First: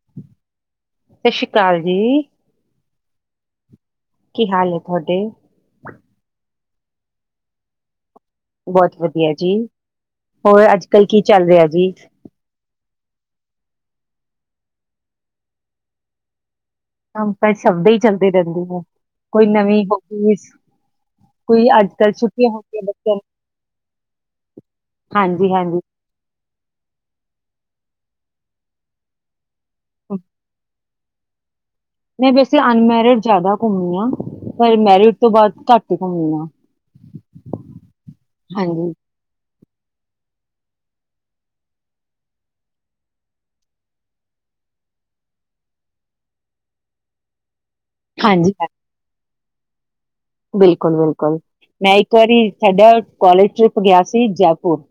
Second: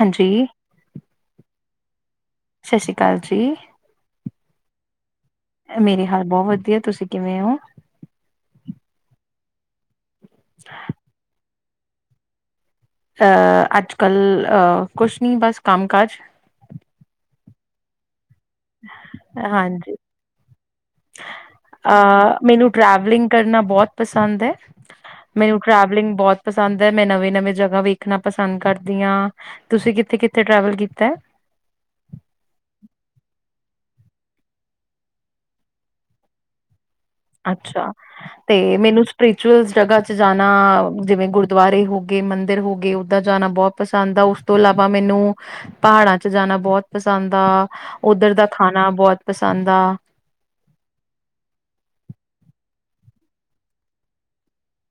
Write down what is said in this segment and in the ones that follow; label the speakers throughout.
Speaker 1: ਹਾਂਜੀ,
Speaker 2: ਸ਼ ਅਕਾਲ ਜੀ
Speaker 1: ਸਤਿ ਸ਼੍ਰੀ ਅਕਾਲ ਜੀ
Speaker 2: ਕੀ ਹਾਲ ਹੈ ਤੁਹਾਡੇ?
Speaker 1: ਮੇਰੇ ਹਾਲ ਬਹੁਤ ਵਧੀਆ, ਤੁਸੀਂ ਕਿਵੇਂ ਹੋ?
Speaker 2: ਬਹੁਤ ਵਧੀਆ ਜੀ ਹੋਰ ਅੱਜ ਕੱਲ੍ਹ ਕੀ ਚੱਲ ਰਿਹਾ ਜੀ
Speaker 1: ਅ ਅਜ ਕੱਲ੍ਹ ਕੁਛ ਨੀ ਬਸ ਕੰਮ ਕਾਜ
Speaker 2: ਕੰਮ ਤਾਂ ਸ਼ਬਦ ਹੀ ਚੱਲਦਾ ਰਹਿੰਦੇ ਹੈ ਕੋਈ ਨਵੀਂ
Speaker 1: ਹਾਂਜੀ
Speaker 2: ਹੋਬੀ
Speaker 1: ਅ ਮੈਨੂੰ
Speaker 2: ਬੱਚਿਆਂ ਨੂੰ
Speaker 1: ਟਰੈਵਲਿੰਗ ਕਰਨਾ ਬਹੁਤ ਪਸੰਦ ਹੈ
Speaker 2: ਹਾਂਜੀ
Speaker 1: ਮੈਨੂੰ
Speaker 2: ਹਾਂਜੀ
Speaker 1: ਟ੍ਰੈਵਲਿੰਗ ਬਹੁਤ ਪਸੰਦ ਹੈ ਮੈਂ ਨਵੇੀਂ ਨਵੀਂ ਜਗ੍ਹਾ ਵੇਖਣਾ ਪਸੰਦ ਕਰਦੀ ਹਾਂ ਤੁਸੀਂ ਕਿੱਥੇ ਕਿੱਥੇ ਟਰੈਵਲ ਕੀਤੀ ਤੇ
Speaker 2: ਮੈਂ ਵੈਸੇ ਅਨਮੈਰਿਡ ਜ਼ਿਆਦਾ ਘੁੰਮਣੀ ਆ ਪਰ ਮੈਰਿਡ ਤੋਂ ਬਾਅਦ ਘੱਟ ਹੀ ਘੁੰਮਣੀ ਆ
Speaker 1: ਅੱਛਾ ਤੇ ਮੈਨੂੰ ਸਪ੍ਰਚੁਅਲ ਜਗ੍ਹਾ 'ਚ ਜਾਣਾ ਜਿਵੇਂ ਗੁਰਦੁਆਰੇ ਹੋ ਗਏ ਮੰਦਿਰ ਹੋ ਗਏ ਉੱਦਰ ਜਾਣਾ ਬਹੁਤ ਪਸੰਦ ਆ ਉਸ ਤੋਂ ਇਲਾਵਾ ਮੈਨੂੰ ਪਹਾੜਾਂ ' ਜਾਣਾ ਬਹੁਤ ਪਸੰਦ ਆ ਉੱਧਰ ਦਾ
Speaker 2: ਹਾਂਜੀ
Speaker 1: ਖਾਣਾ ਬਹੁਤ ਪਸੰਦ ਆ
Speaker 2: ਬਿਲਕੁਲ ਬਿਲਕੁਲ ਮੈਂ ਇੱਕ ਵਾਰੀ ਸਾਡਾ ਕੋਾਲਜ ਟ੍ਰਿਪ ਗਿਆ ਸੀ ਜੈਪੁਰ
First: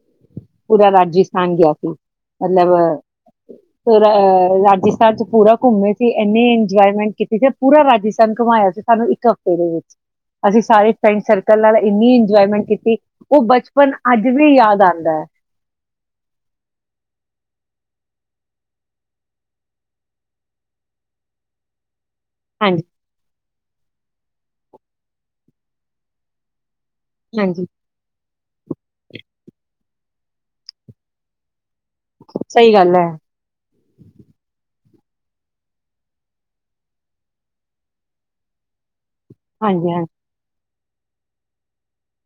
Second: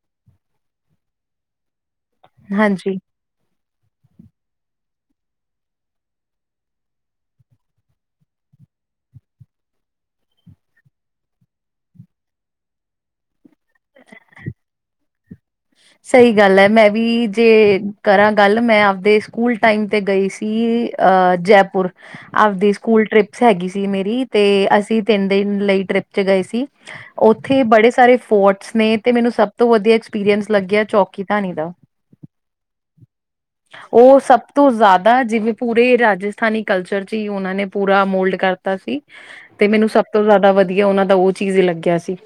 Speaker 2: ਪੂਰਾ ਰਾਜਸਥਾਨ ਗਿਆ ਸੀ ਮਤਲਬ
Speaker 1: ਹਾਂਜੀ,
Speaker 2: ਰਾਜਸਥਾਨ ਚ ਪੂਰਾ ਘੁੰਮੇ ਸੀ ਇੰਨੀੇ ਇੰਜੋਏਮੈਂਟ ਕੀਤੀ ਸੀ ਪੂਰਾ ਰਾਜਸਥਾਨ ਘੁੰਮਾਇਆ ਸੀ ਸਾਨੂੰ ਇੱਕ ਹਫ਼ਤੇ ਦੇ ਵਿੱਚ ਅਸੀਂ ਸਾਰੇ ਫਰੈਂਡ ਸਰਕਲ ਨਾਲ ਇੰਨੀ ਇੰਜੋਏਮੈਂਟ ਕੀਤੀ ਉਹ ਬਚਪਨ ਅੱਜ ਵੀ ਯਾਦ ਆਉਂਦਾ ਹੈ
Speaker 1: ਸਹੀ ਗੱਲ ਹੈ ਮੈਂ ਵੀ ਜੇ ਕਰਾਂ ਗੱਲ ਮੈਂ ਆਪਦੇ ਸਕੂਲ ਟਾਈਮ ਤੇ ਗਈ ਸੀ ਅਹ ਜੈਪੁਰ ਆਪਦੇ
Speaker 2: ਹਾਂਜੀ
Speaker 1: ਸਕੂਲ ਟ੍ਰਿਪਸ ਹੈਗੀ ਜ ਮੇਰੀ ਤੇ ਅਸੀਂ ਤਿੰਨ ਦਿਨ ਲਈ ਟ੍ਰਿਪ ਚ ਗਏ ਸੀ ਉੱਥੇ
Speaker 2: ਹਾਂਜੀ
Speaker 1: ਬੜੇ ਸਾਰੇ ਫੋਰਟਸ ਨੇ ਤੇ ਮੈਨੂੰ ਸਭ ਤੋਂ ਵਧੀਆ ਐਕਸਪੀਰੀਐਂਸ ਲੱਗਿਆ ਚੌਕੀ ਧਣੀ ਦਾ
Speaker 2: ਸਹੀ ਗੱਲ ਹੈ
Speaker 1: ਉਹ ਸਭ ਤੋਂ ਜ਼ਿਆਦਾ ਦਾ ਜਿਵੇਂ ਪੂਰੇ ਰਾਜਸਥਾਨੀ ਕਲਚਰ ਚ ਹੀ ਉਹਨਾਂ ਨੇ ਪੂਰਾ ਮੋਲਡ ਕਰਤਾ ਸੀ ਤੇ ਮੈਨੂੰ
Speaker 2: ਹਾਂਜੀ
Speaker 1: ਸਭ
Speaker 2: ਹਾਂਜੀ
Speaker 1: ਤੋਂ ਜ਼ਿਆਦਾ ਵਧੀਆ ਵਧੀਆ ਉਹਨਾਂ ਦਾ ਉਹ ਚੀਜ਼ ਹੀ ਲੱਗਿਆ ਸੀ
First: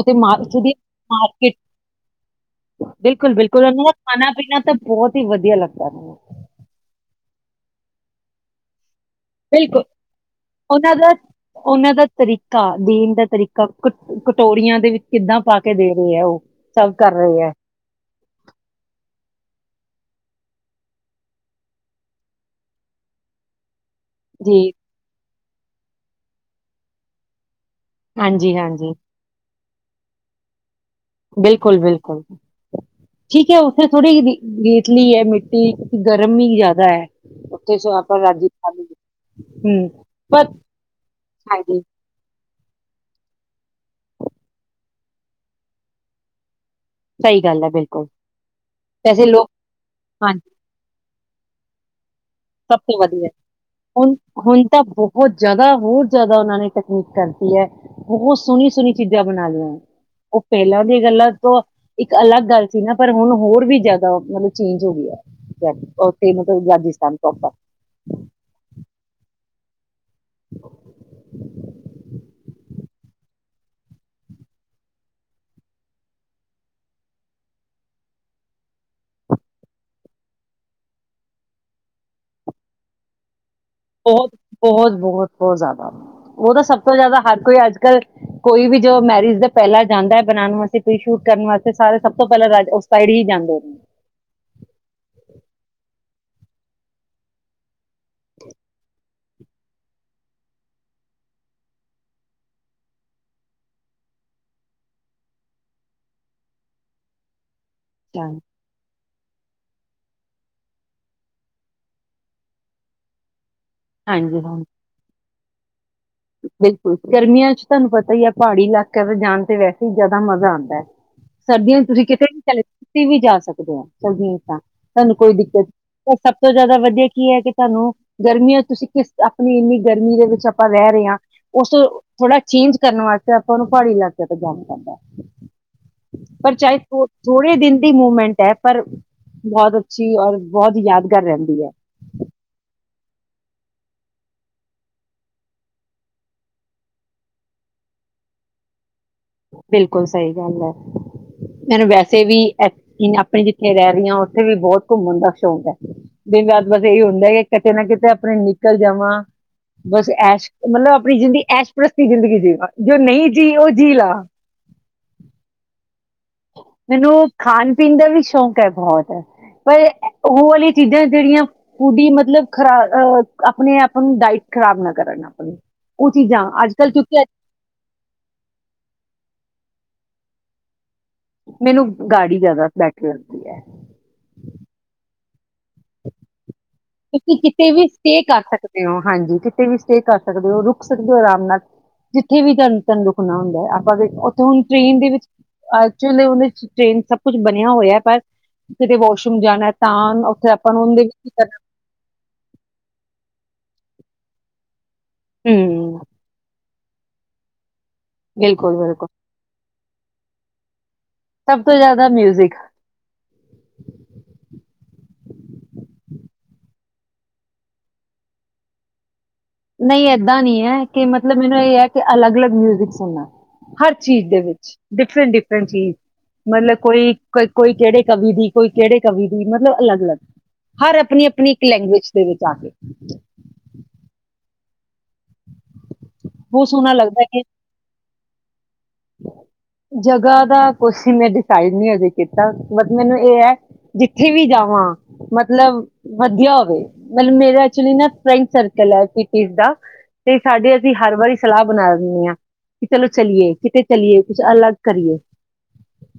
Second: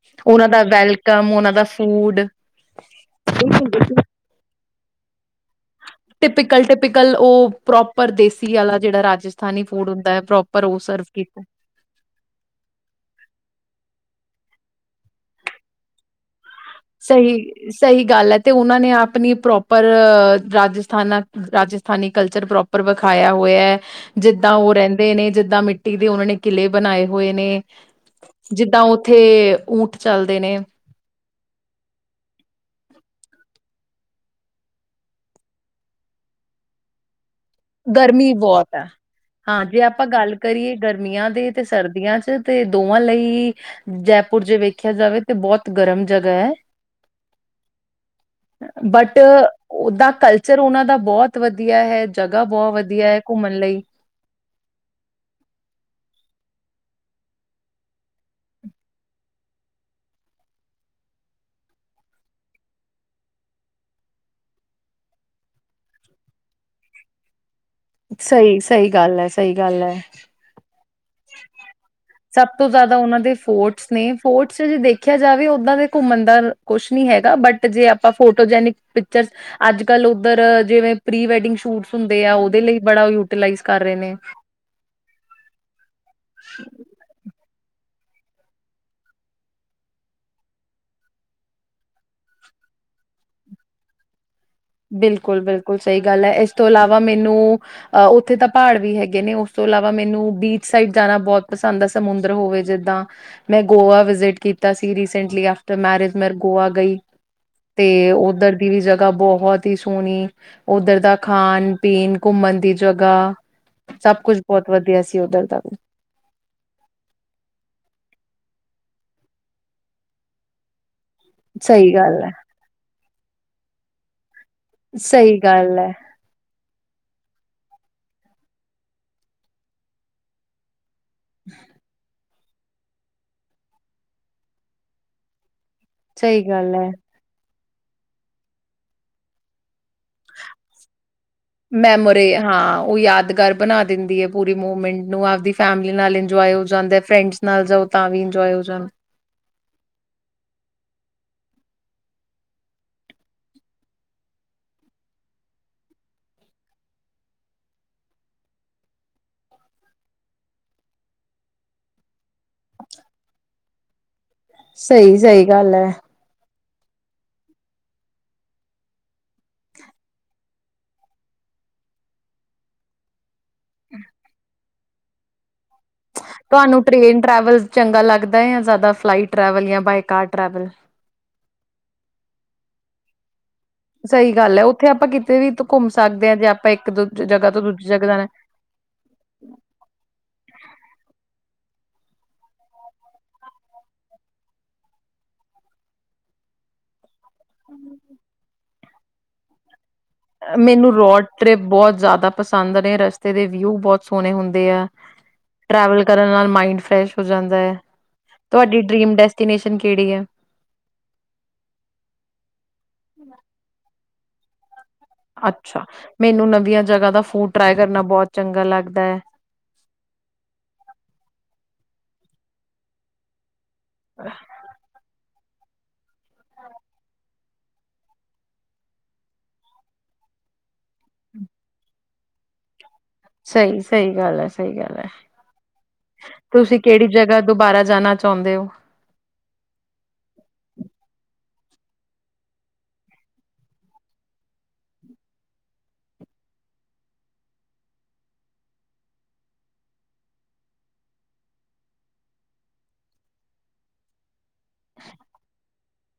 Speaker 2: ਉੱਥੇ ਮਾ
Speaker 1: ਉਹਨਾਂ
Speaker 2: ਉੱਥੋਂ
Speaker 1: ਦਾ
Speaker 2: ਦੀ
Speaker 1: ਵੈਲਕਮ ਉਹਨਾਂ
Speaker 2: ਮਾਰਕੀਟ
Speaker 1: ਦਾ ਫੂਡ
Speaker 2: ਬਿਲਕੁਲ ਬਿਲਕੁਲ ਉਹਨਾਂ ਦਾ ਖਾਨਾ ਪੀਣਾ ਤਾਂ ਬਹੁਤ ਹੀ ਵਧੀਆ ਲੱਗਦੈ
Speaker 1: ਟਿਪੀਕਲ ਟਿਪੀਕਲ ਉਹ ਪ੍ਰੋਪਰ ਦੇਸੀ ਆਲਾ ਜਿਹੜਾ ਰਾਜ
Speaker 2: ਬਿਲਕੁਲ ਉਹਨਾਂ ਦਾ
Speaker 1: ਕੀਤਾ।
Speaker 2: ਉਹਨਾਂ ਦਾ ਤਰੀਕਾ ਦੇਣ ਦਾ ਤਰੀਕਾ ਕੁਛ ਕਟੋਰੀਆਂ ਦੇ ਵਿੱਚ ਕਿੱਦਾਂ ਪਾ ਕੇ ਦੇ ਰਹੇ ਹੈ ਉਹ ਸਰਵ ਕਰ ਰਹੇ ਆ
Speaker 1: ਸਹੀ ਸਹੀ ਗੱਲ ਹੈ ਤੇ ਉਹਨਾਂ ਨੇ ਆਪਣੀ ਪ੍ਰੋਪਰ ਰਾਜਸਥਾਨਾਂ ਰਾਜਸਥਾਨੀ ਕਲਚਰ ਪ੍ਰੋਪਰ ਵਿਖਾਇਆ ਹੋਇਐ ਜਿੱਦਾਂ
Speaker 2: ਜੀ
Speaker 1: ਉਹ ਰਹਿੰਦੇ ਨੇ ਜਿੱਦਾਂ ਦਾਂ ਮਿੱਟੀ ਦੇ ਉਹਨਾਂ ਨੇ ਕਿਲੇ ਬਣਾਏ ਹੋਏ ਨੇ
Speaker 2: ਹਾਂਜੀ
Speaker 1: ਜਿੱਦਾਂ
Speaker 2: ਹਾਂਜੀ
Speaker 1: ਉੱਥੇ ਊਠ ਚੱਲਦੇ ਨੇ
Speaker 2: ਬਿਲਕੁਲ ਬਿਲਕੁਲ ਠੀਕ ਹੈ ਉੱਥੇ ਥੋੜ੍ਹੀ ਜੀ ਰੇਤਲੀ ਹੈ ਮਿੱਟੀ ਗਰਮੀ ਜ਼ਿਆਦਾ ਹੈ
Speaker 1: ਗਰਮੀ ਬਹੁਤ ਹੈ ਹਾਂ ਜੇ ਆਪਾਂ ਗੱਲ
Speaker 2: ਪਰ
Speaker 1: ਕਰੀਏ ਗਰਮੀਆਂ ਦੇ ਤੇ
Speaker 2: ਹਾਂਜੀ
Speaker 1: ਸਰਦੀਆਂ ਚ ਤੇ ਦੋਵਾਂ ਲਈ ਜੈਪੁਰ ਜੇ ਵੇਖਿਆ ਜਾਵੇ ਤੇ ਬਹੁਤ ਗਰਮ ਜਗ੍ਹਾ ਹੈ
Speaker 2: ਸਹੀ ਗੱਲ ਹੈ ਬਿਲਕੁਲ
Speaker 1: ਬਟ
Speaker 2: ਵੈਸੇ ਲੋਕ
Speaker 1: ਉਹਦਾ
Speaker 2: ਹਾਂਜੀ
Speaker 1: ਕਲਚਰ ਉਹਨਾਂ ਦਾ ਬਹੁਤ ਵਧੀਆ ਹੈ ਜਗ੍ਹਾ ਬਹੁਤ
Speaker 2: ਸਭ ਤੋਂ
Speaker 1: ਹੈ
Speaker 2: ਵਧੀਆ
Speaker 1: ਘੁੰਮਣ ਲਈ।
Speaker 2: ਹੁਣ ਹੁਣ ਤਾਂ ਬਹੁਤ ਜ਼ਿਆਦਾ ਹੋਰ ਜ਼ਿਆਦਾ ਉਹਨਾਂ ਨੇ ਕ ਕਰਤੀ ਹੈ ਬਹੁਤ ਸੋਹਣੀ ਸੋਹਣੀ ਚੀਜ਼ਾਂ ਬਣਾ ਲਈਆਂ ਉਹ ਪਹਿਲਾਂ ਦੀਆਂ ਗੱਲਾਂ ਤੋਂ ਇੱਕ ਅਲੱਗ ਗੱਲ ਸੀ ਨਾ ਪਰ ਹੁਣ ਹੋਰ ਵੀ ਜ਼ਿਆਦਾ ਮਤਲਬ ਚੇਂਜ ਹੋ ਗਿਆ ਉੱਥੇ ਮਤਲਬ ਰਾਜਸਥਾਨ ਪ੍ਰੋਪਰ
Speaker 1: ਸਹੀ ਸਹੀ ਗੱਲ ਹੈ ਸਹੀ ਗੱਲ ਹੈ ਸਬ ਤੋਂ ਜਿਆਦਾ ਉਹਨਾਂ ਦੇ ਫੋਰਟਸ ਨੇ ਫੋਰਟਸ ਜੇ ਦੇਖਿਆ ਜਾਵੇ ਓਦਾ ਦੇ ਘੁਮਣ ਦਾ ਕੁਛ ਨੀ ਹੈਗਾ ਬਟ ਜੇ ਆਪਾਂ ਫੋਟੋ ਜੇਨਿਕ ਪਿਕਚਰਜ਼ ਅੱਜ ਕਲ ਉਧਰ ਜਿਵੇ ਪ੍ਰੀ ਵੈਡਿੰਗ ਸ਼ੂਟਸ ਹੁੰਦੇ ਐ ਓਦੇ ਲਈ ਬੜਾ ਯੂਟਿਲਾਇਜ਼
Speaker 2: ਬਹੁਤ ਬਹੁਤ ਬਹੁਤ ਬਹੁਤ ਜ਼ਿਆਦਾ ਉਹਦਾ ਸਭ ਤੋਂ ਜ਼ਿਆਦਾ ਹ ਕੋਈ ਅੱਜ ਕੱਲ ਕੋਈ ਵੀ ਜੋ ਮੈਰਿਜ ਦਾ ਪਹਿਲਾਂ ਜਾਂਦਾ ਹੈ ਬਣਾਉਣ ਵਾਸਤੇ ਕੋਈ ਸ਼ੂਟ ਕਰਨ ਵਾਸਤੇ ਸਾਰੇ ਸਭ ਤੋਂ ਪਹਿਲਾਂ ਰਾਜ ਉਸ ਸਾਈਡ ਹੀ ਜਾਂਦੇ
Speaker 1: ਬਿਲਕੁਲ ਬਿਲਕੁਲ ਸਹੀ ਗੱਲ ਹੈ ਇਸ ਤੋਂ ਇਲਾਵਾ ਮੈਨੂੰ ਅ ਉੱਥੇ ਤਾਂ ਪਹਾੜ ਵੀ ਹੈਗੇ ਨੇ ਉਸਤੋਂ ਇਲਾਵਾ ਮੈਨੂੰ ਬੀਚ ਸਾਈਡ ਜਾਣਾ ਬਹੁਤ ਪਸੰਦ ਆ ਸਮੁੰਦਰ ਹੋਵੇ ਜਿਦਾਂ ਮੈਂ ਗੋਆ ਵਿਜ਼ਿਟ ਕੀਤਾ ਸੀ ਰੀਸੈਂਟਲੀ ਆਫਟਰ ਮੈਰਿਜ ਮੈਂ ਗੋਆ ਗਈ ਤੇ ਉੱਧਰ ਦੀ ਵੀ ਜਗ੍ਹਾ ਬਹੁਤ ਸੋਹਣੀ ਉੱਧਰ ਦਾ ਖਾਣ ਪੀਣ ਘੁੰਮਣ ਦੀ ਜਗ੍ਹਾ ਸਭ ਕੁਛ
Speaker 2: ਹਾਂਜੀ ਹਾਂ
Speaker 1: ਬਹੁਤ ਵਧੀਆ ਸੀ ਉੱਧਰ [unintelligible]
Speaker 2: ਬਿਲਕੁਲ ਗਰਮੀਆਂ ਚ ਤੁਹਾਨੂੰ ਪਤਾ ਹੀ ਹੈ ਪਹਾੜੀ ਇਲਾਕਿਆਂ ਦੇ ਜਾਣ ਤੇ ਵੈਸੇ ਹੀ ਜ਼ਿਆਦਾ ਮਜ਼ਾ ਆਂਦੈ ਸਰਦੀਆਂ ਚ
Speaker 1: ਸਹੀ
Speaker 2: ਤੁਸੀਂ
Speaker 1: ਗੱਲ
Speaker 2: ਕਿਤੇ
Speaker 1: ਹੈ
Speaker 2: ਵੀ ਚਲੇ ਵੀ ਜਾ ਸਕਦੇ ਆ ਤੁਹਾਨੂੰ ਕੋਈ
Speaker 1: ਸਹੀ
Speaker 2: ਦਿੱਕਤ
Speaker 1: ਗੱਲ ਹੈ
Speaker 2: ਨ ਸਭ ਤੋਂ ਜ਼ਿਆਦਾ ਵਧੀਆ ਕੀ ਹੈ ਕਿ ਤੁਹਾਨੂੰ ਗਰਮੀਆਂ ਤੁਸੀਂ ਕਿਸ ਆਪਣੀ ਇੰਨੀ ਗਰਮੀ ਦੇ ਵਿੱਚ ਆਪਾਂ ਬੇ ਰੇ ਆ ਉਸ ਥੋੜਾ ਚੇਂਜ ਕਰਨ ਵਾਸਤੇ ਆਪਾਂ ਨੂੰ ਪਹਾੜੀ ਇਲਾਕਿਆਂ ਤੋਂ ਜਾਣਾ ਪੈਂਦਾ।
Speaker 1: ਸਹੀ
Speaker 2: ਪਰ
Speaker 1: ਗੱਲ
Speaker 2: ਚਾਹੇ
Speaker 1: ਹੈ
Speaker 2: ਧੋੜੇ ਦਿਨ ਕਿ ਮੂਵਮੈਂਟ ਹੈ, ਪਰ [unintelligible] ਅੱਛੀ ਔਰ ਬਹੁਤ ਯਾਦਗਾਰ ਰਹਿੰਦੀ ਹੈ।
Speaker 1: ਮੈਮੋਰੀ ਹਾਂ, ਉਹ ਯਾਦਗਾਰ ਬਣਾ ਦਿੰਦੀ ਆ, ਪੂਰੀ ਮਮੈਂਟ ਨੂੰ ਆਪ ਫੈਮਲੀ ਨਾਲ ਇੰਜਏ ਹੋ ਜਾਂਦਾ ਫਰੇਡਸ ਨਾਲ ਜਾਓ ਤਾਂ ਵੀ ਇੰਜੋਏ ਹੋ ਜਾਦਾਂ।
Speaker 2: ਬਿਲਕੁਲ ਸਹੀ ਗੱਲ ਹੈ, ਮੈਨੂੰ ਵੈਸੇ ਵੀ ਆਪਣੇ ਜਿੱਥੇ ਰਹਿ ਰਹੀ ਹਾਂ ਉੱਥੇ ਵੀ ਬਹੁਤ ਘੁੰਮਣ ਦਾ ਸ਼ੌਂਕ ਹੈ, ਦਿਨ ਰਾਤ ਬਸ ਇਹੀ ਹੁੰਦਾ ਕਿ ਕਿਤੇ ਨਾ ਕਿਤੇ ਆਪਣੇ ਨਿਕਲ ਜਾਵਾਂ ਬਸ ਐਸ਼ ਮਤਲਬ ਆਪਣੀ ਜਿੰਦਗੀ ਐਸ਼ਪਸਤੀ ਜ਼ਿੰਦਗੀ ਜੀਵਾਂ ਜੋ ਨਹੀਂ ਜੀਅ ਉਹ ਜੀਅ ਲਾ
Speaker 1: ਸਹੀ, ਸਹੀ ਗੱਲ ਹੈ।
Speaker 2: ਮੈਨੂੰ ਖਾਣ ਪੀਣ ਦਾ ਵੀ ਸ਼ੌਕ ਹੈ, ਬਹੁਤ ਪਰ ਉਹ ਵਾਲੀਆਂ ਚੀਜ਼ਾਂ ਜਿਹੜੀਆਂ ਫੂਡੀ ਹੀ ਮਤਲਬ ਖਰਾਬ ਅਹ ਆਪਣੇ ਆਪਾਂ ਡਾਈਟ ਖਰਾਬ ਨਾ ਕਰਨ ਆਪਣੀ ਉਹ ਚੀਜ਼ਾਂ ਅੱਜ
Speaker 1: ਤੁਹਾਨੂੰ
Speaker 2: ਕੱਲ੍ਹ
Speaker 1: ਟ੍ਰੇਨ
Speaker 2: ਕਿਉਂਕਿ
Speaker 1: ਟਰੈਵਲ ਚੰਗਾ ਲੱਗਦਾ ਜਾਂ ਜ਼ਿਆਦਾ ਫਲਾਈਟ ਟ੍ਰੈਵਲ ਜਾਂ ਬਾਈਕ ਕਾਰ ਟਰੈਵਲਂ
Speaker 2: ਮੈਨੂੰ ਗਾੜੀ ਜਿਆਦਾ ਬੈਟਰ ਲੱਗਦੀ ਹੈ।
Speaker 1: ਸਹੀ ਗੱਲ ਹੈ, ਉੱਥੇ ਆਪਾਂ ਕਿਤੇ ਵੀ ਘੁੰਮ ਸਕਦੇ ਹਾਂ ਜੇ ਇੱਕ ਦੋ
Speaker 2: ਤੁਸੀਂ
Speaker 1: ਜਗ੍ਹਾ ਤੋਂ
Speaker 2: ਕਿਤੇ ਵੀ
Speaker 1: ਦੂਜੀ ਜਗ੍ਹਾ
Speaker 2: ਸਟੇ
Speaker 1: ਜਾਣਾ।
Speaker 2: ਕਰ ਸਕਦੇ ਹੋ ਹਾਂਜੀ, ਕਿਤੇ ਵੀ ਸਟੇ ਕਰ ਸਕਦੇ ਹੋ ਰੁਕ ਸਕਦੇ ਹੋ ਆਰਾਮ ਨਾਲ ਜਿੱਥੇ ਵੀ ਧਨ ਤਨ ਰੁਕਣਾ ਹੁੰਦਾ ਹੈ, ਆਪਾਂ ਦੇ ਉੱਥੇ ਹੁਣ ਟਰੇਨ ਦੇ ਵਿੱਚ ਐਕਚੁਲੀ ਟ੍ਰੇਨ ਸ ਕੁੱਛ ਬਣਿਆ ਹੋਇਆ ਪਰ ਕਿਤੇ ਵਾਸ਼ਰੂਮ ਜਾਣਾ। ਤਾ ਉੱਥੇ ਆਪਾਂ
Speaker 1: ਮੈਨੂੰ
Speaker 2: ਉਹਦੇ ਵਿੱਚ
Speaker 1: ਰੋਡ
Speaker 2: ਕੀ ਕਰਨਾ।
Speaker 1: ਟ੍ਰਿਪ ਬਹੁਤ ਜ਼ਿਆਦਾ ਪਸੰਦ ਨੇ, ਰਸਤੇ ਦੇ ਵਿਊ ਬਹੁਤ ਸੋਹਣੇ ਹੁੰਦੇ ਹੈ।
Speaker 2: ਹਮ
Speaker 1: ਟਰੈਵਲ ਕਰਨ ਨਾਲ ਮਾਈੰਡ ਫਰੈਸ਼ ਹੋ ਜਾਂਦਾ ਹੈ।
Speaker 2: ਬਿਲਕੁਲ
Speaker 1: ਤੁਹਾਡੀ
Speaker 2: ਬਿਲਕੁਲ
Speaker 1: ਡਰੀਮ ਡੈਸਟੀਨੇਸ਼ਨ ਕਿਹੜੀਆਂ।
Speaker 2: ਸਭ ਤੋਂ ਜ਼ਿਆਦਾ ਮਿਊਜਿਕ
Speaker 1: ਅੱਛਾ ਮੈਨੂੰ ਨਵੀਆਂ ਜਗਾ ਦਾ ਫੂਡ ਟਰਾਈ ਕਰਨਾ ਬਹੁਤ ਚੰਗਾ ਲੱਗਦਾ ਹੈ।
Speaker 2: ਨਹੀਂ ਏਦਾਂ ਨਹੀਂ ਹੈ, ਕਿ ਮਤਲਬ ਮੈਨੂੰ ਇਹ ਹੈ ਕਿ ਅਲੱਗ ਅਲੱਗ ਮਿਊਜਿਕ ਸੁਣਨਾ ਹਰ ਚੀਜ਼ ਦੇ ਵਿੱਚ ਡਿਫਰੈਂਟ ਡਿਫਰ ਹਾਂਜੀ, ਮਤਲਬ ਕੋਈ ਕੋਈ ਕਿਹੜੇ ਕਵੀ ਦੀ ਕੋਈ ਕਿਹੜੇ ਕਵੀ ਦੀ ਮਤਲਬ ਅਲੱਗ, ਅਲੱਗ ਹਰ ਆਪਣੀ ਆਪਣੀ ਇੱਕ ਲੈਂਗੁਏਜ ਦੇ ਵਿੱਚ ਆ ਕੇ
Speaker 1: ਸਹੀ, ਸਹੀ ਗੱਲ ਹੈ ਸਹੀ ਗੱਲ ਹੈ।
Speaker 2: ਬਹੁਤ
Speaker 1: ਤੁਸੀਂ
Speaker 2: ਸੋਹਣਾ
Speaker 1: ਕਿਹੜੀ
Speaker 2: ਲੱਗਦਾ ਕਿ
Speaker 1: ਜਗ੍ਹਾ ਦੁਬਾਰਾ ਜਾਣਾ ਚ ਚਾਹੁੰਦੇ ਹੋ।
Speaker 2: ਜਗ੍ਹਾ ਦਾ ਕੁਛ ਮੈਂ ਡਿਸਾਈਡ ਨੀ ਹਜੇ ਕੀਤਾ ਮਤਲਬ ਇਹ ਹੈ ਜਿੱਥੇ ਵੀ ਜਾਵਾਂ ਮਤਲਬ ਵਧੀਆ ਹੋਵੇ ਮਤਲਬ ਮੇਰਾ ਐਕਚੁਲੀ ਨਾ ਫਰੈਂਡ ਸਰਕਲ ਹੈ, ਕਿੱਟੀ ਦਾ ਤੇ ਸਾਡੇ ਅਸੀਂ ਹਰ ਵਾਰੀ ਸਲਾਹ ਬਣਾ ਦਿੰਦੇ ਹਾਂ ਕਿ ਚਲੋ ਚਲੀਏ ਕਿਤੇ ਚੱਲੀਏ। ਕੁਛ ਅਲੱਗ ਕਰੀਏ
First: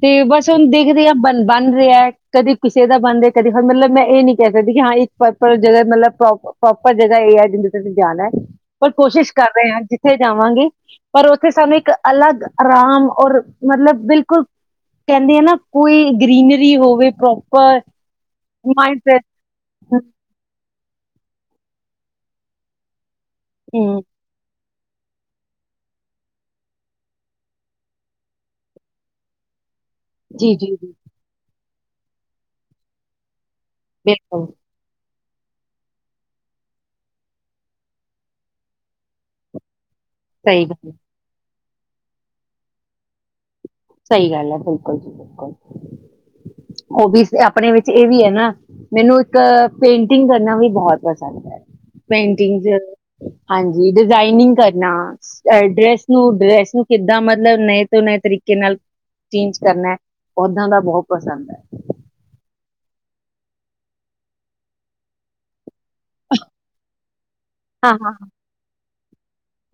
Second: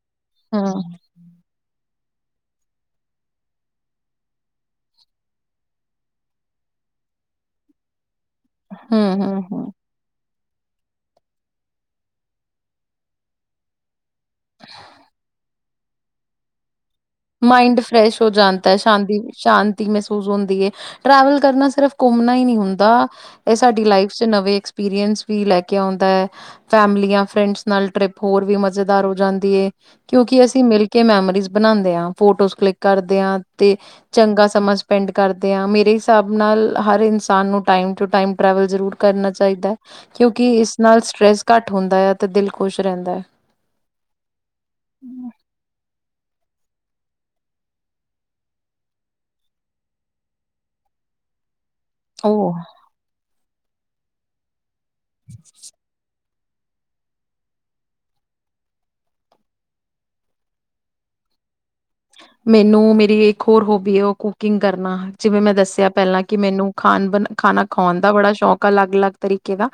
Speaker 2: ਤੇ ਬਸ ਹੁਣ
Speaker 1: ਹੂੰ,
Speaker 2: ਦੇਖਦੇ ਆ ਬ ਬਣ ਰਿਹਾ। ਕਦੀ ਕਿਸੇ ਦਾ ਬਣਦੇ ਹੈ ਕਦੇ ਹ ਮਤਲਬ ਮੈਂ ਇਹ ਨੀ ਕਹਿ ਸਕਦੀ ਕਿ ਹਾਂ ਇੱਕ ਪ੍ਰਪਰ ਜਗ੍ਹਾ ਮਤਲਬ ਪ੍ਰੋਪਰ ਜਗ੍ਹਾ ਇਹ ਹੈ ਜਿਦੇ ਤੁਸੀਂ ਜਾਣਾ ਪਰ
Speaker 1: ਹੂੰ,
Speaker 2: ਕੋਸ਼ਿਸ਼
Speaker 1: ਹੂੰ,
Speaker 2: ਕਰ
Speaker 1: ਹੂੰ।
Speaker 2: ਰਹੇ ਹਾਂ ਜਿੱਥੇ ਜਾਵਾਂਗੇ ਪਰ ਉੱਥੇ ਸਾਨੂੰ ਇੱਕ ਅਲੱਗ ਆਰਾਮ ਔਰ ਮਤਲਬ ਬਿਲ ਕੁਲ ਕਹਿੰਦੀ ਆ ਨਾ ਕੋਈ ਗ੍ਰਰੀਨਰੀ ਹੋਵੇ ਪ੍ਰੋਪਰ
Speaker 1: ਮਾਇੰਡ ਫਰੈਸ਼ ਹੋ ਜਾਂਦਾ ਹੈ,
Speaker 2: ਮਾਈਂਡ
Speaker 1: ਸ਼ਾਂਤੀ-ਸ਼ਾਂਤੀ
Speaker 2: ਫਰੈਸ਼
Speaker 1: ਮਹਿਸੂਸ ਹੁੰਦੀ ਹੈ। ਟਰੈਵਲ ਕਰਨਾ ਸਿਰਫ ਘੁੰਮਣਾ ਹੀ ਨਹੀਂ ਹੁੰਦਾ ਇਹ ਸਾਡੀ
Speaker 2: ਹਮ,
Speaker 1: ਲਾਈਫ ਚ ਨਵੇਂ ਐਕਸ ਐਕਸਪੀਰੀਅੰਸ ਵੀ ਲੈ ਕੇ ਆਉਂਦਾ ਹੈ, ਫੈਮਲੀਆਂ ਫਰੈਂਡਸ ਨਾਲ ਟਰਿਪ ਹੋਰ ਵੀ ਮਜ਼ੇਦਾਰ ਹੋ ਜਾਂਦੀ ਏ। ਕਿਉਂਕਿ
Speaker 2: ਜੀ
Speaker 1: ਅਸੀਂ
Speaker 2: ਜੀ
Speaker 1: ਮਿਲ
Speaker 2: ਜੀ
Speaker 1: ਕੇ ਮੈਮਰੀਜ਼ ਬਣਾਂਦੇ ਹਾਂ। ਫੋਟੋਸ ਕਲਿੱਕ ਕਰਦੇ ਆਂ। ਤੇ
Speaker 2: ਬਿਲਕੁਲ
Speaker 1: ਚੰਗਾ ਸਮਾਂ ਸਪੈਂਡ ਕਰਦੇ ਹਾਂ ਮੇਰੇ ਹਿਸਾਬ ਨਾਲ ਹਰ ਇਨਸਾਨ ਨੂੰ ਟਾਈਮ ਟੂ ਟਾਈਮ ਟਰੈਵਲ ਜ਼ਰੂਰ ਕਰਨਾ ਚਾਹੀਦਾ। ਕਿਉਂਕਿ
Speaker 2: ਸਹੀ
Speaker 1: ਇਸ
Speaker 2: ਗੱਲ ਹੈ,
Speaker 1: ਨਾਲ ਸਟਰ੍ਰੈਸ ਘੱਟ ਹੁੰਦਾ ਆ ਅਤੇ ਦਿਲ ਖੁਸ਼ ਰਹਿੰਦਾ ਹੈ।
Speaker 2: ਸਹੀ ਗੱਲ ਹੈ ਬਿਲਕੁਲ ਜੀ, ਬਿਲਕੁਲ ਉਹ ਵੀ ਆਪਣੇ ਵਿੱਚ ਇਹ ਵੀ ਹੈ ਨਾ ਮੈਨੂੰ ਇੱਕ ਪੇਂਟਿੰਗ ਕਰਨਾ ਵੀ ਬਹੁਤ ਪਸੰਦ ਹੈ।
Speaker 1: ਓਹ!
Speaker 2: ਪੇਂਟਿੰਗਜ਼ ਹਾਂਜੀ ਡਿਜ਼ਾਇਨਿੰਗ ਕਰ ਨਾ ਡਰੈਸ ਨੂੰ ਡ੍ਰੈਸ ਨੂੰ ਕਿੱਦਾਂ ਮਤਲਬ ਨਏ ਤੋਂ ਨਏ ਤਰੀ ਕੇ ਨਾਲ ਚੇਂਜ ਕਰਨਾ, ਪੌਦਾਂ ਦਾ ਬਹੁਤ ਪਸੰਦ ਹੈ।
Speaker 1: ਮੈਨੂੰ ਮੇਰੀ ਇੱਕ ਹੋਰ ਹੋਬੀ ਹੈ ਉਹ ਕੁਕਿੰਗ ਕਰਨਾ ਜਿਵੇਂ ਮੈਂ ਦੱਸਿਆ ਪਹਿਲਾਂ ਕਿ ਮੈਨੂੰ ਖਾਣ ਬ ਖਾਣਾ
Speaker 2: ਹਾਂ
Speaker 1: ਖਾਉਣ ਦਾ
Speaker 2: ਹਾਂ ਹਾਂ।
Speaker 1: ਬੜਾ ਸ਼ੌਕ ਆ ਅਲੱਗ- ਅਲੱਗ ਤਰੀਕੇ ਦਾ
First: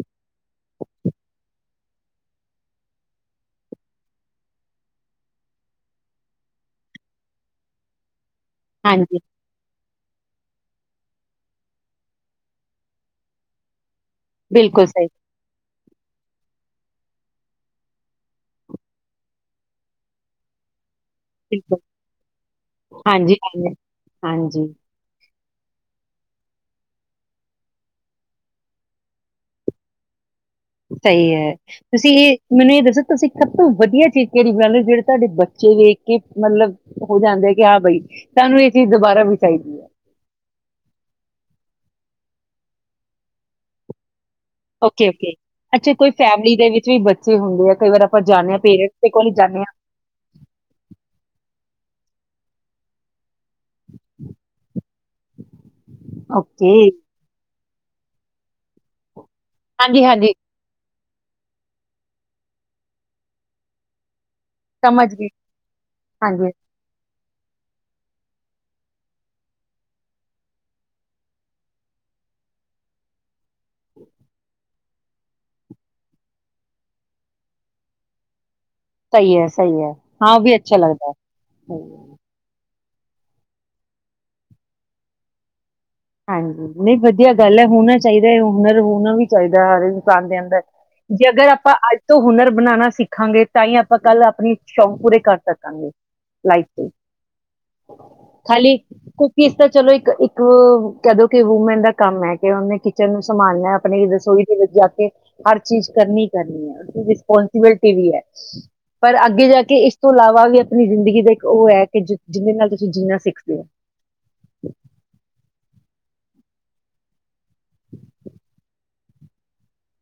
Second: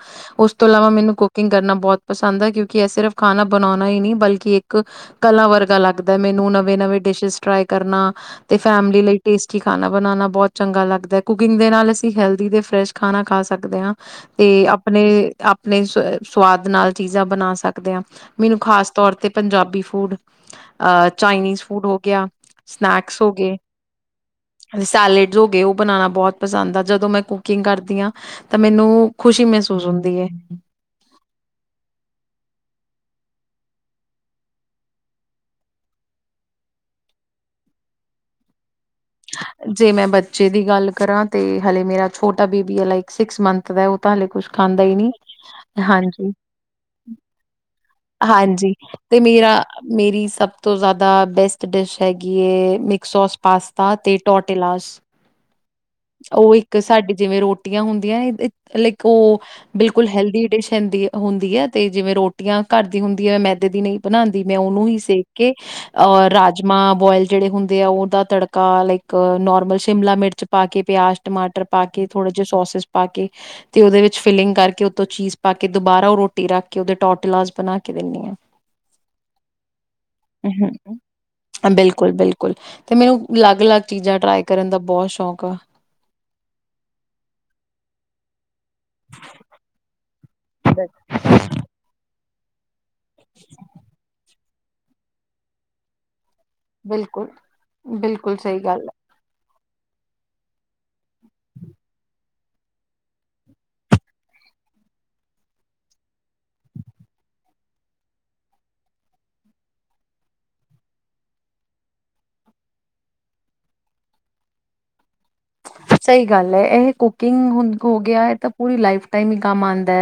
Speaker 1: ਉਸ ਤੋਂ ਇਲਾਵਾ ਮੈਨੂੰ ਕੁਕਿੰਗ ਕਰਨਾ ਬਹੁਤ ਪਸੰਦ ਹੈ ਕਿਉਂਕਿ ਇਹ ਸਿਰਫ਼ ਖਾਣਾ ਬਣਾਉਣਾ ਹੀ ਨਹੀਂ, ਬਲਕਿ ਇੱਕ ਕਲਾ ਵਰਗਾ ਲੱਗਦਾ ਮੈਨੂੰ ਨਵੇਂ ਨਵੇਂ ਡਿਸ਼ਜ਼ ਟ੍ਰਾਈ ਕਰਨਾ ਤੇ ਫੈਮਿਲੀ ਲਈ
Speaker 2: ਹਾਂਜੀ
Speaker 1: ਟੇਸਟੀ ਖਾਣਾ ਬਣਾਣਾ ਬਹੁਤ ਚੰਗਾ ਲੱਗਦਾ ਹੈ, ਕੁਕਿੰਗ ਦੇ ਨਾਲ ਅਸੀਂ ਹੈਲਦੀ ਤੇ ਫਰੈਸ਼ ਖਾਣਾ ਖਾ ਸਕਦੇ ਹਾਂ। ਤੇ
Speaker 2: ਬਿਲਕੁਲ
Speaker 1: ਆਪਣੇ
Speaker 2: ਸਹੀ
Speaker 1: ਆਪ ਆਪਣੇ ਸਵਾਦ ਨਾਲ ਚੀਜ਼ਾਂ ਬਣਾ ਸਕਦੇ ਆ ਮੈਨੂੰ ਖਾਸ ਤੌਰ ਤੇ ਪੰਜਾਬੀ ਫੂਡ ਅ ਚਾਈਨੀਜ਼
Speaker 2: ਬਿਲਕੁਲ
Speaker 1: ਫੂਡ ਹੋ ਸਨੈਕਸ ਹੋ
Speaker 2: ਹਾਂਜੀ
Speaker 1: ਗਏ
Speaker 2: ਹਾਂਜੀ। ਹਾਂਜੀ
Speaker 1: ਸੇਲਡ ਹੋ ਗ ਉਹ ਬਣਾਣਾ ਬਹੁਤ ਪਸੰਦ ਆ ਜਦੋਂ ਮੈਂ ਕੁਕਿੰਗ ਕਰਦੀ ਹਾਂ ਤਾਂ ਮੈਨੂੰ ਖੁਸ਼ੀ ਮਹਿਸੂਸ ਹੁੰਦੀ ਹੈ
Speaker 2: ਸਹੀ ਹੈ ਤੁਸੀਂ ਇਹ ਮੈਨੂੰ ਇਹ ਦੱਸੋ ਤੁਸੀਂ ਸਭ ਤੋਂ ਵਧੀਆ ਚੀਜ਼ ਕਿਹੜੀ ਬਣਾ ਲਿਓ ਜਿਹੜੇ ਤੁਹਾਡੇ ਬੱਚੇ ਵੇਖ ਕੇ ਮਤਲਬ ਹੋ ਜਾਂਦੇ ਆ ਕਿ ਹਾਂ ਬਾਈ ਤੁਹਾਨੂੰ ਇਹ ਚੀਜ਼ ਦੁਬਾਰਾ ਵੀ ਚਾਹੀਦੀ ਹੈ
Speaker 1: ਜੇ ਮੈਂ ਬੱਚੇ ਦੀ ਗੱਲ ਕਰਾਂ ਤੇ ਹਲੇੇ ਮੇਰਾ ਛੋਟਾ ਬੀਬੀ ਹੈ ਲਾਈਕ ਸਿਕਸ ਮੰਥ ਦਾ ਉਹ ਤਾਂ ਹਾਲੇ ਕੁਛ ਖਾਂਦਾ ਹੀ
Speaker 2: ਓਕੇ
Speaker 1: ਨੀ
Speaker 2: ਓਕੇ ਅੱਛਾ ਕੋਈ
Speaker 1: ਹਾਂਜੀ,
Speaker 2: ਫੈਮਿਲੀ ਦੇ ਵਿੱਚ ਵੀ ਬੱਚੇ ਹੁੰਦੇ ਆ ਕਈ ਵਾਰ ਆਪਾਂ ਜਾਂਦੇ ਹਾਂ
Speaker 1: ਹਾਂਜੀ
Speaker 2: ਪੇਰੈਂਟਸ ਦੇ
Speaker 1: ਤੇ
Speaker 2: ਕੋਲ ਹੀ ਜਾਂਦੇ
Speaker 1: ਮੇਰਾ ਮੇਰੀ ਸਭ ਤੋਂ ਜ਼ਿਆਦਾ ਬੈਸਟ ਡਿਸ਼ ਹੈਗੀ ਏ ਮਿਕਸ ਸੋਸ ਪਾਸਤਾ ਤੇ ਟੋਟੇਲਾਸ
Speaker 2: ਹਾਂ
Speaker 1: ਉਹ
Speaker 2: ਓਕੇ
Speaker 1: ਇੱਕ ਸਾਡੀੇ ਜਿਵੇਂ ਰੋਟੀ ਹੁੰਦੀਆਂ ਇਹ ਲਾਈਕ ਉਹ
Speaker 2: ਹਾਂਜੀ
Speaker 1: ਬਿਲਕੁਲ
Speaker 2: ਹਾਂਜੀ
Speaker 1: ਹੈਲਦੀ ਡਿਸ਼ ਹੁੰਦੀ ਹੈ ਹੁੰਦੀ ਹੈ ਤੇ ਜਿਵੇਂ ਰੋਟੀਆਂ ਘਰ ਦੀ ਹੁੰਦੀ ਹੈ ਮੈਦੇ ਦੀ ਨਹੀਂ ਬਣਾਉਂਦੀ ਮੈਂ ਉਹਨੂੰ ਹੀ
Speaker 2: ਸਮਝ
Speaker 1: ਸੇਖ
Speaker 2: ਗਈ
Speaker 1: ਕੇ ਅ
Speaker 2: ਹਾਂਜੀ।
Speaker 1: ਰਾਜਮਾਂ ਬੋਇਲ ਜਿਹੜੇ ਹੁੰਦੇ ਆ ਉਹਦਾ ਤੜਕਾ ਲਾਈਕ ਨੋਰਮਲ ਸ਼ਿਮਲਾ ਮਿਰਚ ਪਾ ਕੇ ਪਿਆਜ ਟਮਾਟਰ ਪਾ ਕੇ ਥੋੜੇ ਜਿਹੇ ਸੋਸਸ ਪਾ ਕੇ ਤੇ ਓਦੇ ਵਿੱਚ ਫਿਲਿੰਗ ਕਰਕੇ ਉਤੋਂ ਚੀਜ਼ ਪਾ ਕੇ ਦੁਬਾਰਾ ਉਹ ਰੋਟੀ ਰੱਖ ਕੇ ਉਹਦੇ ਟੋਟਲਾ ਬਣਾ ਕੇ ਦਿੰਦੀ ਹਾਂ
Speaker 2: ਸਹੀ ਹੈ ਸਹੀ ਹੈ ਹਾਂ ਵੀ ਅੱਛਾ ਲੱਗਦਾ
Speaker 1: ਹਮ
Speaker 2: ਹੈ
Speaker 1: ਬਿਲਕੁਲ ਬਿਲਕੁਲ ਤੇ ਮੈਨੂੰ ਅਲੱਗ ਅਲੱਗ ਚੀਜ਼ਾਂ ਟ੍ਰਈ ਕਰਨ ਦਾ ਬਹੁਤ ਸ਼ੌਕ ਆ
Speaker 2: ਹਾਂਜੀ ਨਹੀਂ ਵਧੀਆ ਗੱਲ ਹੈ ਹੋਣਾ ਚਾਹੀਦਾ ਹੈ ਹੁਨਰ ਹੋਣਾ ਵੀ ਚਾਹੀਦਾ ਹਰ ਦੇ ਅੰਦਰ ਜੇ ਅਗਰ ਆਪਾਂ ਅੱਜ ਤੋਂ ਹੁਨਰ ਬਣਾਉਣਾ ਸਿੱਖਾਂਗੇ ਤਾਂ ਹੀ ਆਪਾਂ ਕੱਲ ਆਪਣੀ ਸ਼ੌਂਕ ਪੂਰੇ ਕਰ ਸਕਾਂਗੇ ਲਾਈਫ ਤੇ
Speaker 1: ਬਿਲਕੁਲ ਬਿਲਕੁਲ ਸਹੀ
Speaker 2: ਖਾਲੀ
Speaker 1: ਗੱਲ ਹੈ
Speaker 2: ਤਾਂ ਚਲੋ ਇੱਕ ਇੱਕ ਕਦੋਂ ਕਿ ਵੂਮੈਨ ਦਾ ਕੰਮ ਹੈ ਕਿ ਉਹਨੇ ਕਿਚਨ ਨੂੰ ਸੰਭਾਲਣਾ ਆਪਣੀ ਰਸੋਈ ਦੇ ਵਿੱਚ ਜਾ ਕੇ ਹਰ ਚੀਜ਼ ਕਰਨੀ ਕਰਨੀ ਹੈ ਰਿਸਪੋਂਸੀਬਿਲਟੀ ਵੀ ਹੈ ਪਰ ਅੱਗੇ ਜਾ ਕੇ ਇਸ ਤੋਂ ਇਲਾਵਾ ਵੀ ਆਪਣੀ ਜ਼ਿੰਦਗੀ ਦਾ ਇੱਕ ਉਹ ਹੈ ਕਿ ਜਿਹਦੇ ਨਾਲ ਤੁਸੀਂ ਜੀਣਾ ਸਿੱਖਦੇ ਹੋ
Speaker 1: ਸਹੀ ਗੱਲ ਏ ਇਹ ਕੁ ਕਿੰਗ ਹ ਹੋ ਗਿਆ ਹੈ ਤਾਂ ਪੂਰੀ ਲਾਈਫ ਕੰਮ ਆਦਾ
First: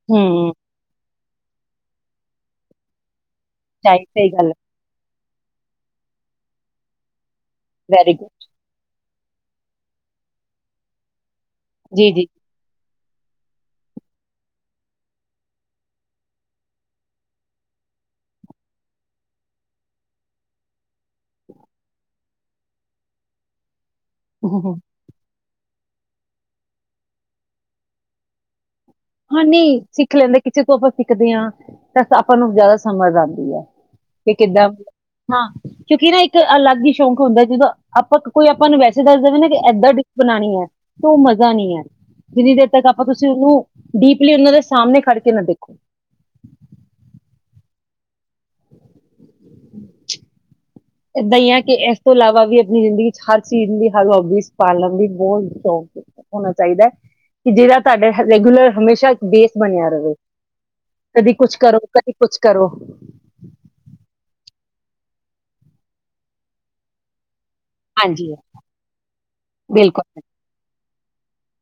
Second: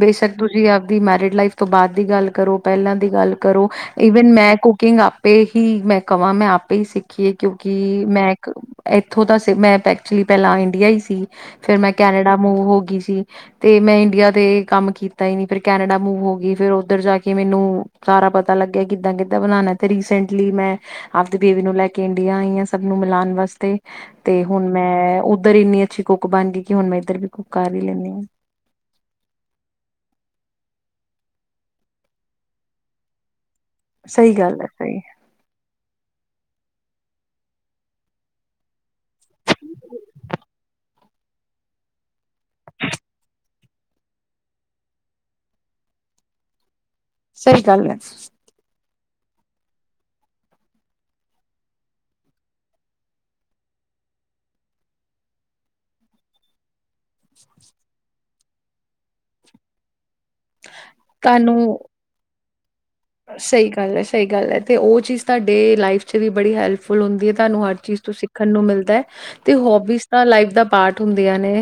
Speaker 1: ਬੇਸ਼ੱਕ
Speaker 2: ਹਮ
Speaker 1: ਤੁਸੀਂ ਆਪਦੀ ਮੈਰਿਟ ਲਾਈਫ ਤੋਂ ਬਾਅਦ ਦੀ ਗੱਲ ਕਰੋ ਪਹਿਲਾਂ ਦੀ ਗੱਲ ਕਰੋ
Speaker 2: ਚਾਹੀ ਸਹੀ
Speaker 1: ਈਵਨ
Speaker 2: ਗੱਲ
Speaker 1: ਮੈਂ ਕੁਕਿੰਗ ਆਪੇ ਹੀ ਮੈਂ ਕਹਾਂ ਮੈਂ ਆਪੇ ਹੀ ਸਿੱਖੀਏ ਕਿਉਂਕਿ
Speaker 2: ਵੈਰੀ
Speaker 1: ਮੈਂ
Speaker 2: ਗੁੱਡ
Speaker 1: ਇੱਕ ਥੋਂ ਤਾਂ ਮੈਂ ਪੈ ਐਕਚੁਲੀ ਪਹਿਲਾਂ ਇੰਡੀਆ ਹੀ ਸੀ ਫੇਰ ਮੈਂ
Speaker 2: ਜੀ ਜੀ
Speaker 1: ਕੈਨੇਡਾ ਮੂਵ ਹੋ ਗਈ ਸੀ ਤੇ ਮੈਂ ਇੰਡੀਆ ਤੇ ਕੰਮ ਕੀਤਾ ਹੀ ਨ ਫਿਰ ਕੈਨੇਡਾ ਮੂਵ ਹੋ ਗਈ ਫੇਿਰ ਉਓਧਰ ਜਾ ਕੇ ਮੈਨੂੰ ਸਾਰਾ ਪਤਾ ਲੱਗਿਆ ਕਿੱਦਾਂ ਕਿੱਦਾਂ ਬਣਾਣਾ ਤੇ ਰੀਸੈਂਟਲੀ ਮੈਂ ਆਪਦੀ ਬੇਬੀ ਨੂੰ ਲੈਕੇ ਇੰਡੀਆ ਆਈ ਆਾਂ ਸਭ ਨੂੰ ਮਿਲਾਉਣ ਵਾਸਤੇ ਤੇ ਹੁਣ ਮੈਂ ਉੱਧਰ ਇੰਨੀ ਅੱਛੀ ਕੁੱਕ ਬਣ ਗਈ ਕਿ ਹੁਣ ਮੈਂ ਇੱਧਰ ਵੀ ਕੁੱਕ ਕਰ ਹੀ ਲੈਂਦੀ ਹਾਂ
Speaker 2: ਹਾਂ ਨਹੀਂ ਸਿੱਖ ਲੈਂਦਾ ਕਿਸੇ ਤੋਂ ਆਪਾਂ ਸਿੱਖਦੇ ਹਾਂ ਤਾਂ ਆਪਾਂ ਨੂੰ ਜ਼ਿਆਦਾ ਸਮਝ ਆਉਂਦੀ ਹੈ
Speaker 1: ਸਹੀ
Speaker 2: ਕਿ
Speaker 1: ਗੱਲ ਹੈ
Speaker 2: ਕਿੱਦਾਂ
Speaker 1: ਸਹੀ
Speaker 2: ਹਾਂ ਕਿਉਂਕਿ ਨਾ ਇੱਕ ਅਲੱਗ ਹੀ ਸ਼ੌਂਕ ਹੁੰਦਾ ਜਦੋਂ ਆਪਾਂ ਕੋਈ ਆਪਾਂ ਨੂੰ ਵੈਸੇ ਦੱਸ ਦੇਵੇ ਨਾ ਕਿ ਇਏਦਾਂ ਡਿਸ਼ ਬਣਾਉਣੀ ਹੈ ਤੇ ਉਹ ਮਜ਼ਾ ਨਹੀਂੀ ਹੈ ਜਿੰਨੀ ਦੇਰ ਤੱਕ ਆਪਾਂ ਤੁਸੀਂ ਉਹਨੂੰ ਡੀਪਲੀ ਉਹਨਾਂ ਦੇ ਸਾਹਮਣੇ ਖੜ ਕੇ ਨਾ ਦੇਖੋ
Speaker 1: ਸਹੀ ਗੱਲ ਹੈ
Speaker 2: ਇਏਦਾਂ ਹੀ ਆ ਕਿ ਇਸ ਤੋਂ ਇਲਾਵਾ ਵੀ ਆਪਣੀ ਜ਼ਿੰਦਗੀ ਚ ਹਰ ਚੀਜ਼ ਦੀ ਹਰ ਹੋਬੀ ਪਾਲਣ ਦੀ ਬਹੁਤ ਸ਼ੌਕ ਹੋਣਾ ਚਾਹੀਦਾ ਹੈ ਕਿ ਜਿਹੜਾ ਤੁਹਾਡੇ ਰੈਗੂਲਰ ਹਮੇਸ਼ਾ ਬੇਸ ਬਣਿਆ ਰਹੇ ਕਦੀ ਕੁਛ ਕਰੋ
Speaker 1: ਤੁਹਾਨੂੰ
Speaker 2: ਕਦੀ ਕੁਛ ਕਰੋ
Speaker 1: ਸਹੀ ਗੱਲ ਹੈ ਸਹੀ ਗੱਲ ਹੈ ਤੇ ਉਹ ਚੀਜ਼ ਤੁਹਾਡੇ ਲਾਈਫ ਚ ਵੀ ਬੜੀ ਹੈਲਪਫੁਲ ਹੁੰਦੀ ਹੈ ਤੁਹਾਨੂੰ ਹਰ ਚੀਜ਼ ਤੋਂ
Speaker 2: ਹਾਂਜੀ
Speaker 1: ਸਿੱਖਣ ਨੂੰ ਮਿਲਦਾ ਹੈ ਤੇ ਹੋਬੀਜ਼
Speaker 2: ਬਿਲਕੁਲ
Speaker 1: ਤਾਂ ਲਾਈਫ ਦਾ ਪਾਠ ਹੁੰਦੀਆਂ ਨੇ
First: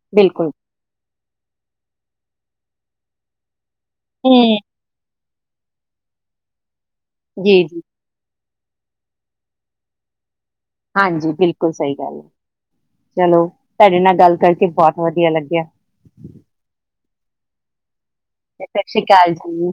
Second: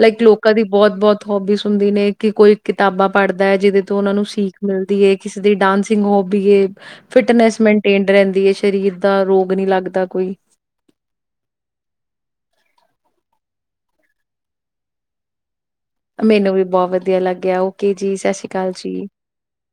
Speaker 1: ਲਾਈਕ
Speaker 2: ਬਿਲਕੁਲ
Speaker 1: ਲੋਕਾਂ ਦੀ ਬਹੁਤ ਬਹੁਤ ਹੋਬੀ ਹੁੰਦੀ ਨੇ ਕਿ ਕੋਈ ਕਿਤਾਬਾਂ ਪੜ੍ਹਦਾ ਹੈ ਜਿਹਦੇ ਤੋਂ ਉਹਨਾਂ ਨੂੰ
Speaker 2: ਹਮ
Speaker 1: ਸੀੀਖ ਮਿਲਦੀ ਹੈ ਕਿਸੇ ਦੇ ਡਾਂਸ [unintelligible] ਫਿਟਨੈਸ
Speaker 2: ਜੀ ਜੀ
Speaker 1: ਮੇਨਟੇਨਡ ਰਹਿੰਦੀ ਹੈ ਸਰੀਰ ਦਾ ਰੋਗ ਨਹੀਂੀ ਲੱਗਦਾ ਕੋਈ
Speaker 2: ਹਾਂਜੀ ਬਿਲਕੁਲ ਸਹੀ ਗੱਲ ਹੈ ਚਲੋ ਤੁਹਾਡੇ ਨਾਲ ਗੱਲ ਕਰਕੇ ਬਹੁਤ ਵਧੀਆ ਲੱਗਿਆ
Speaker 1: ਮੈਨੂੰ ਵੀ ਬਹੁਤ ਵਧੀਆ ਲੱਗਿਆ ਉਹ ਕੀ
Speaker 2: ਸਤਿ ਸ੍ਰੀ ਅਕਾਲ ਜੀ